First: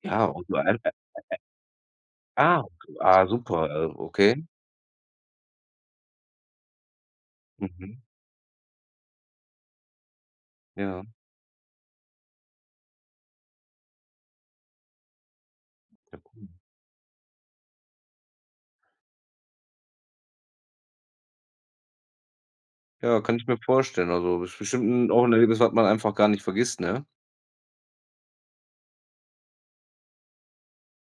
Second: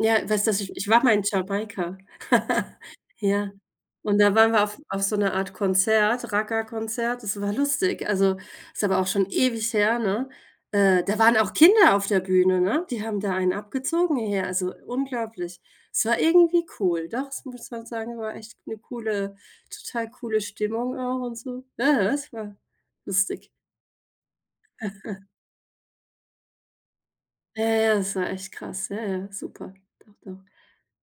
Ja, Ja, weißt dass ich ich [unintelligible] war mal in Jamaika. Ah, okay. Ah, Ja. super, äh, Und da okay. waren wir auf auf so 'ner Art Konzert, Raggae-Konzert, das war Mhm. lustig. Also, ist aber auch schon ewig her, ne? Äh, Ja. da waren auch Kinder auf der Bühne, ne? Die haben da einen abgezogen hier, also unglaublich. Es Ja, war cool. irgendwie cool. Doch, das muss man sagen, war echt 'ne coole total coole Stimmung auch und so., das war Ja, kann ich lustig. mir vorstellen. Also, es ist bestimmt 'n auch 'n Erlebnis, was man einfach gar nicht vergisst, ne? Ja, ja, das war echt krass, ja, ja, super. Doch, doch.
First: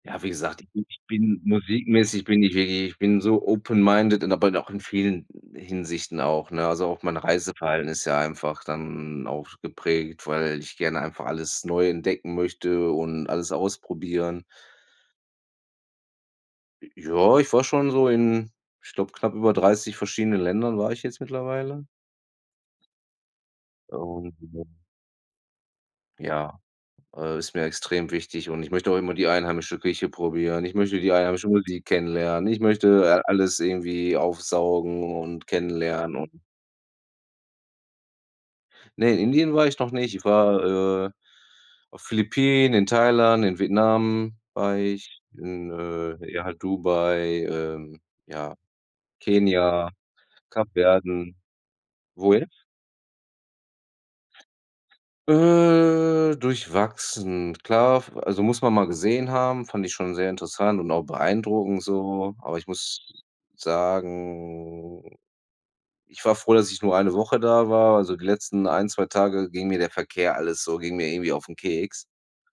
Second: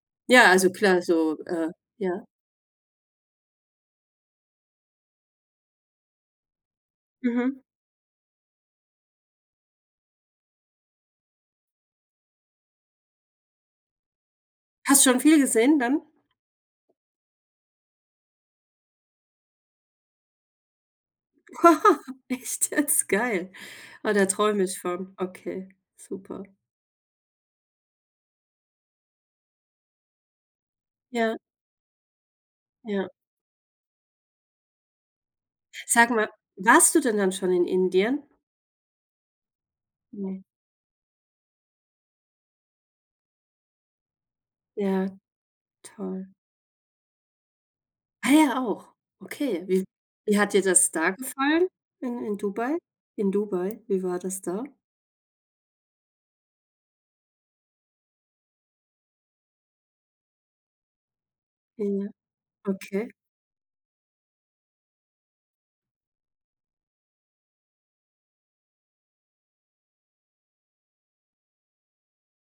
Ja, wie Ja, gesagt, also ich klar, so, bin äh musikmäßig Ja? bin ich wirklich ich bin so open minded in aber dann auch in vielen Hinsichten auch, ne? Also, auch meine Mhm. Reiseplanung ist ja einfach dann auch geprägt, weil ich gerne einfach alles neu entdecken möchte und alles ausprobieren. Hast schon viel gesehen dann? J Ja, ich war schon so in ich glaub, knapp über 30 verschiedenen Ländern war ich jetzt mittlerweile. Echt jetzt? Geil. Oh, da träume ich [unintelligible] von. Okay, super. Ja. Äh, ist mir extrem wichtig, und ich möchte auch immer die einheimische Küche probieren. Ich möchte die Ja. einheimische Musik kennenlernen. Ich möchte, Ja. äh, alles irgendwie aufsaugen und Sag kennenlernen mal, und warst du denn dann schon in Indien? Ne, in Indien war ich noch nicht, ich Ne. war, äh, auf Philippinen, in Thailand, in Vietnam war Ja, ich, in, toll. äh, ja, halt Dubai, ähm, Ah ja, ja, auch. Okay. Wie Kenia, wie hat dir das da Kapverden gefallen, in Wo in jetzt? Dubai? In Dubai, wie war das da? Äh, durchwachsen. Klar, f also muss man mal gesehen haben, fand ich schon sehr interessant und auch beeindruckend Ja. so. Aber ich muss Okay. sagen, ich war froh, dass ich nur eine Woche da war, also die letzten 1, 2 Tage ging mir der Verkehr alles so, ging mir irgendwie auf 'n Keks.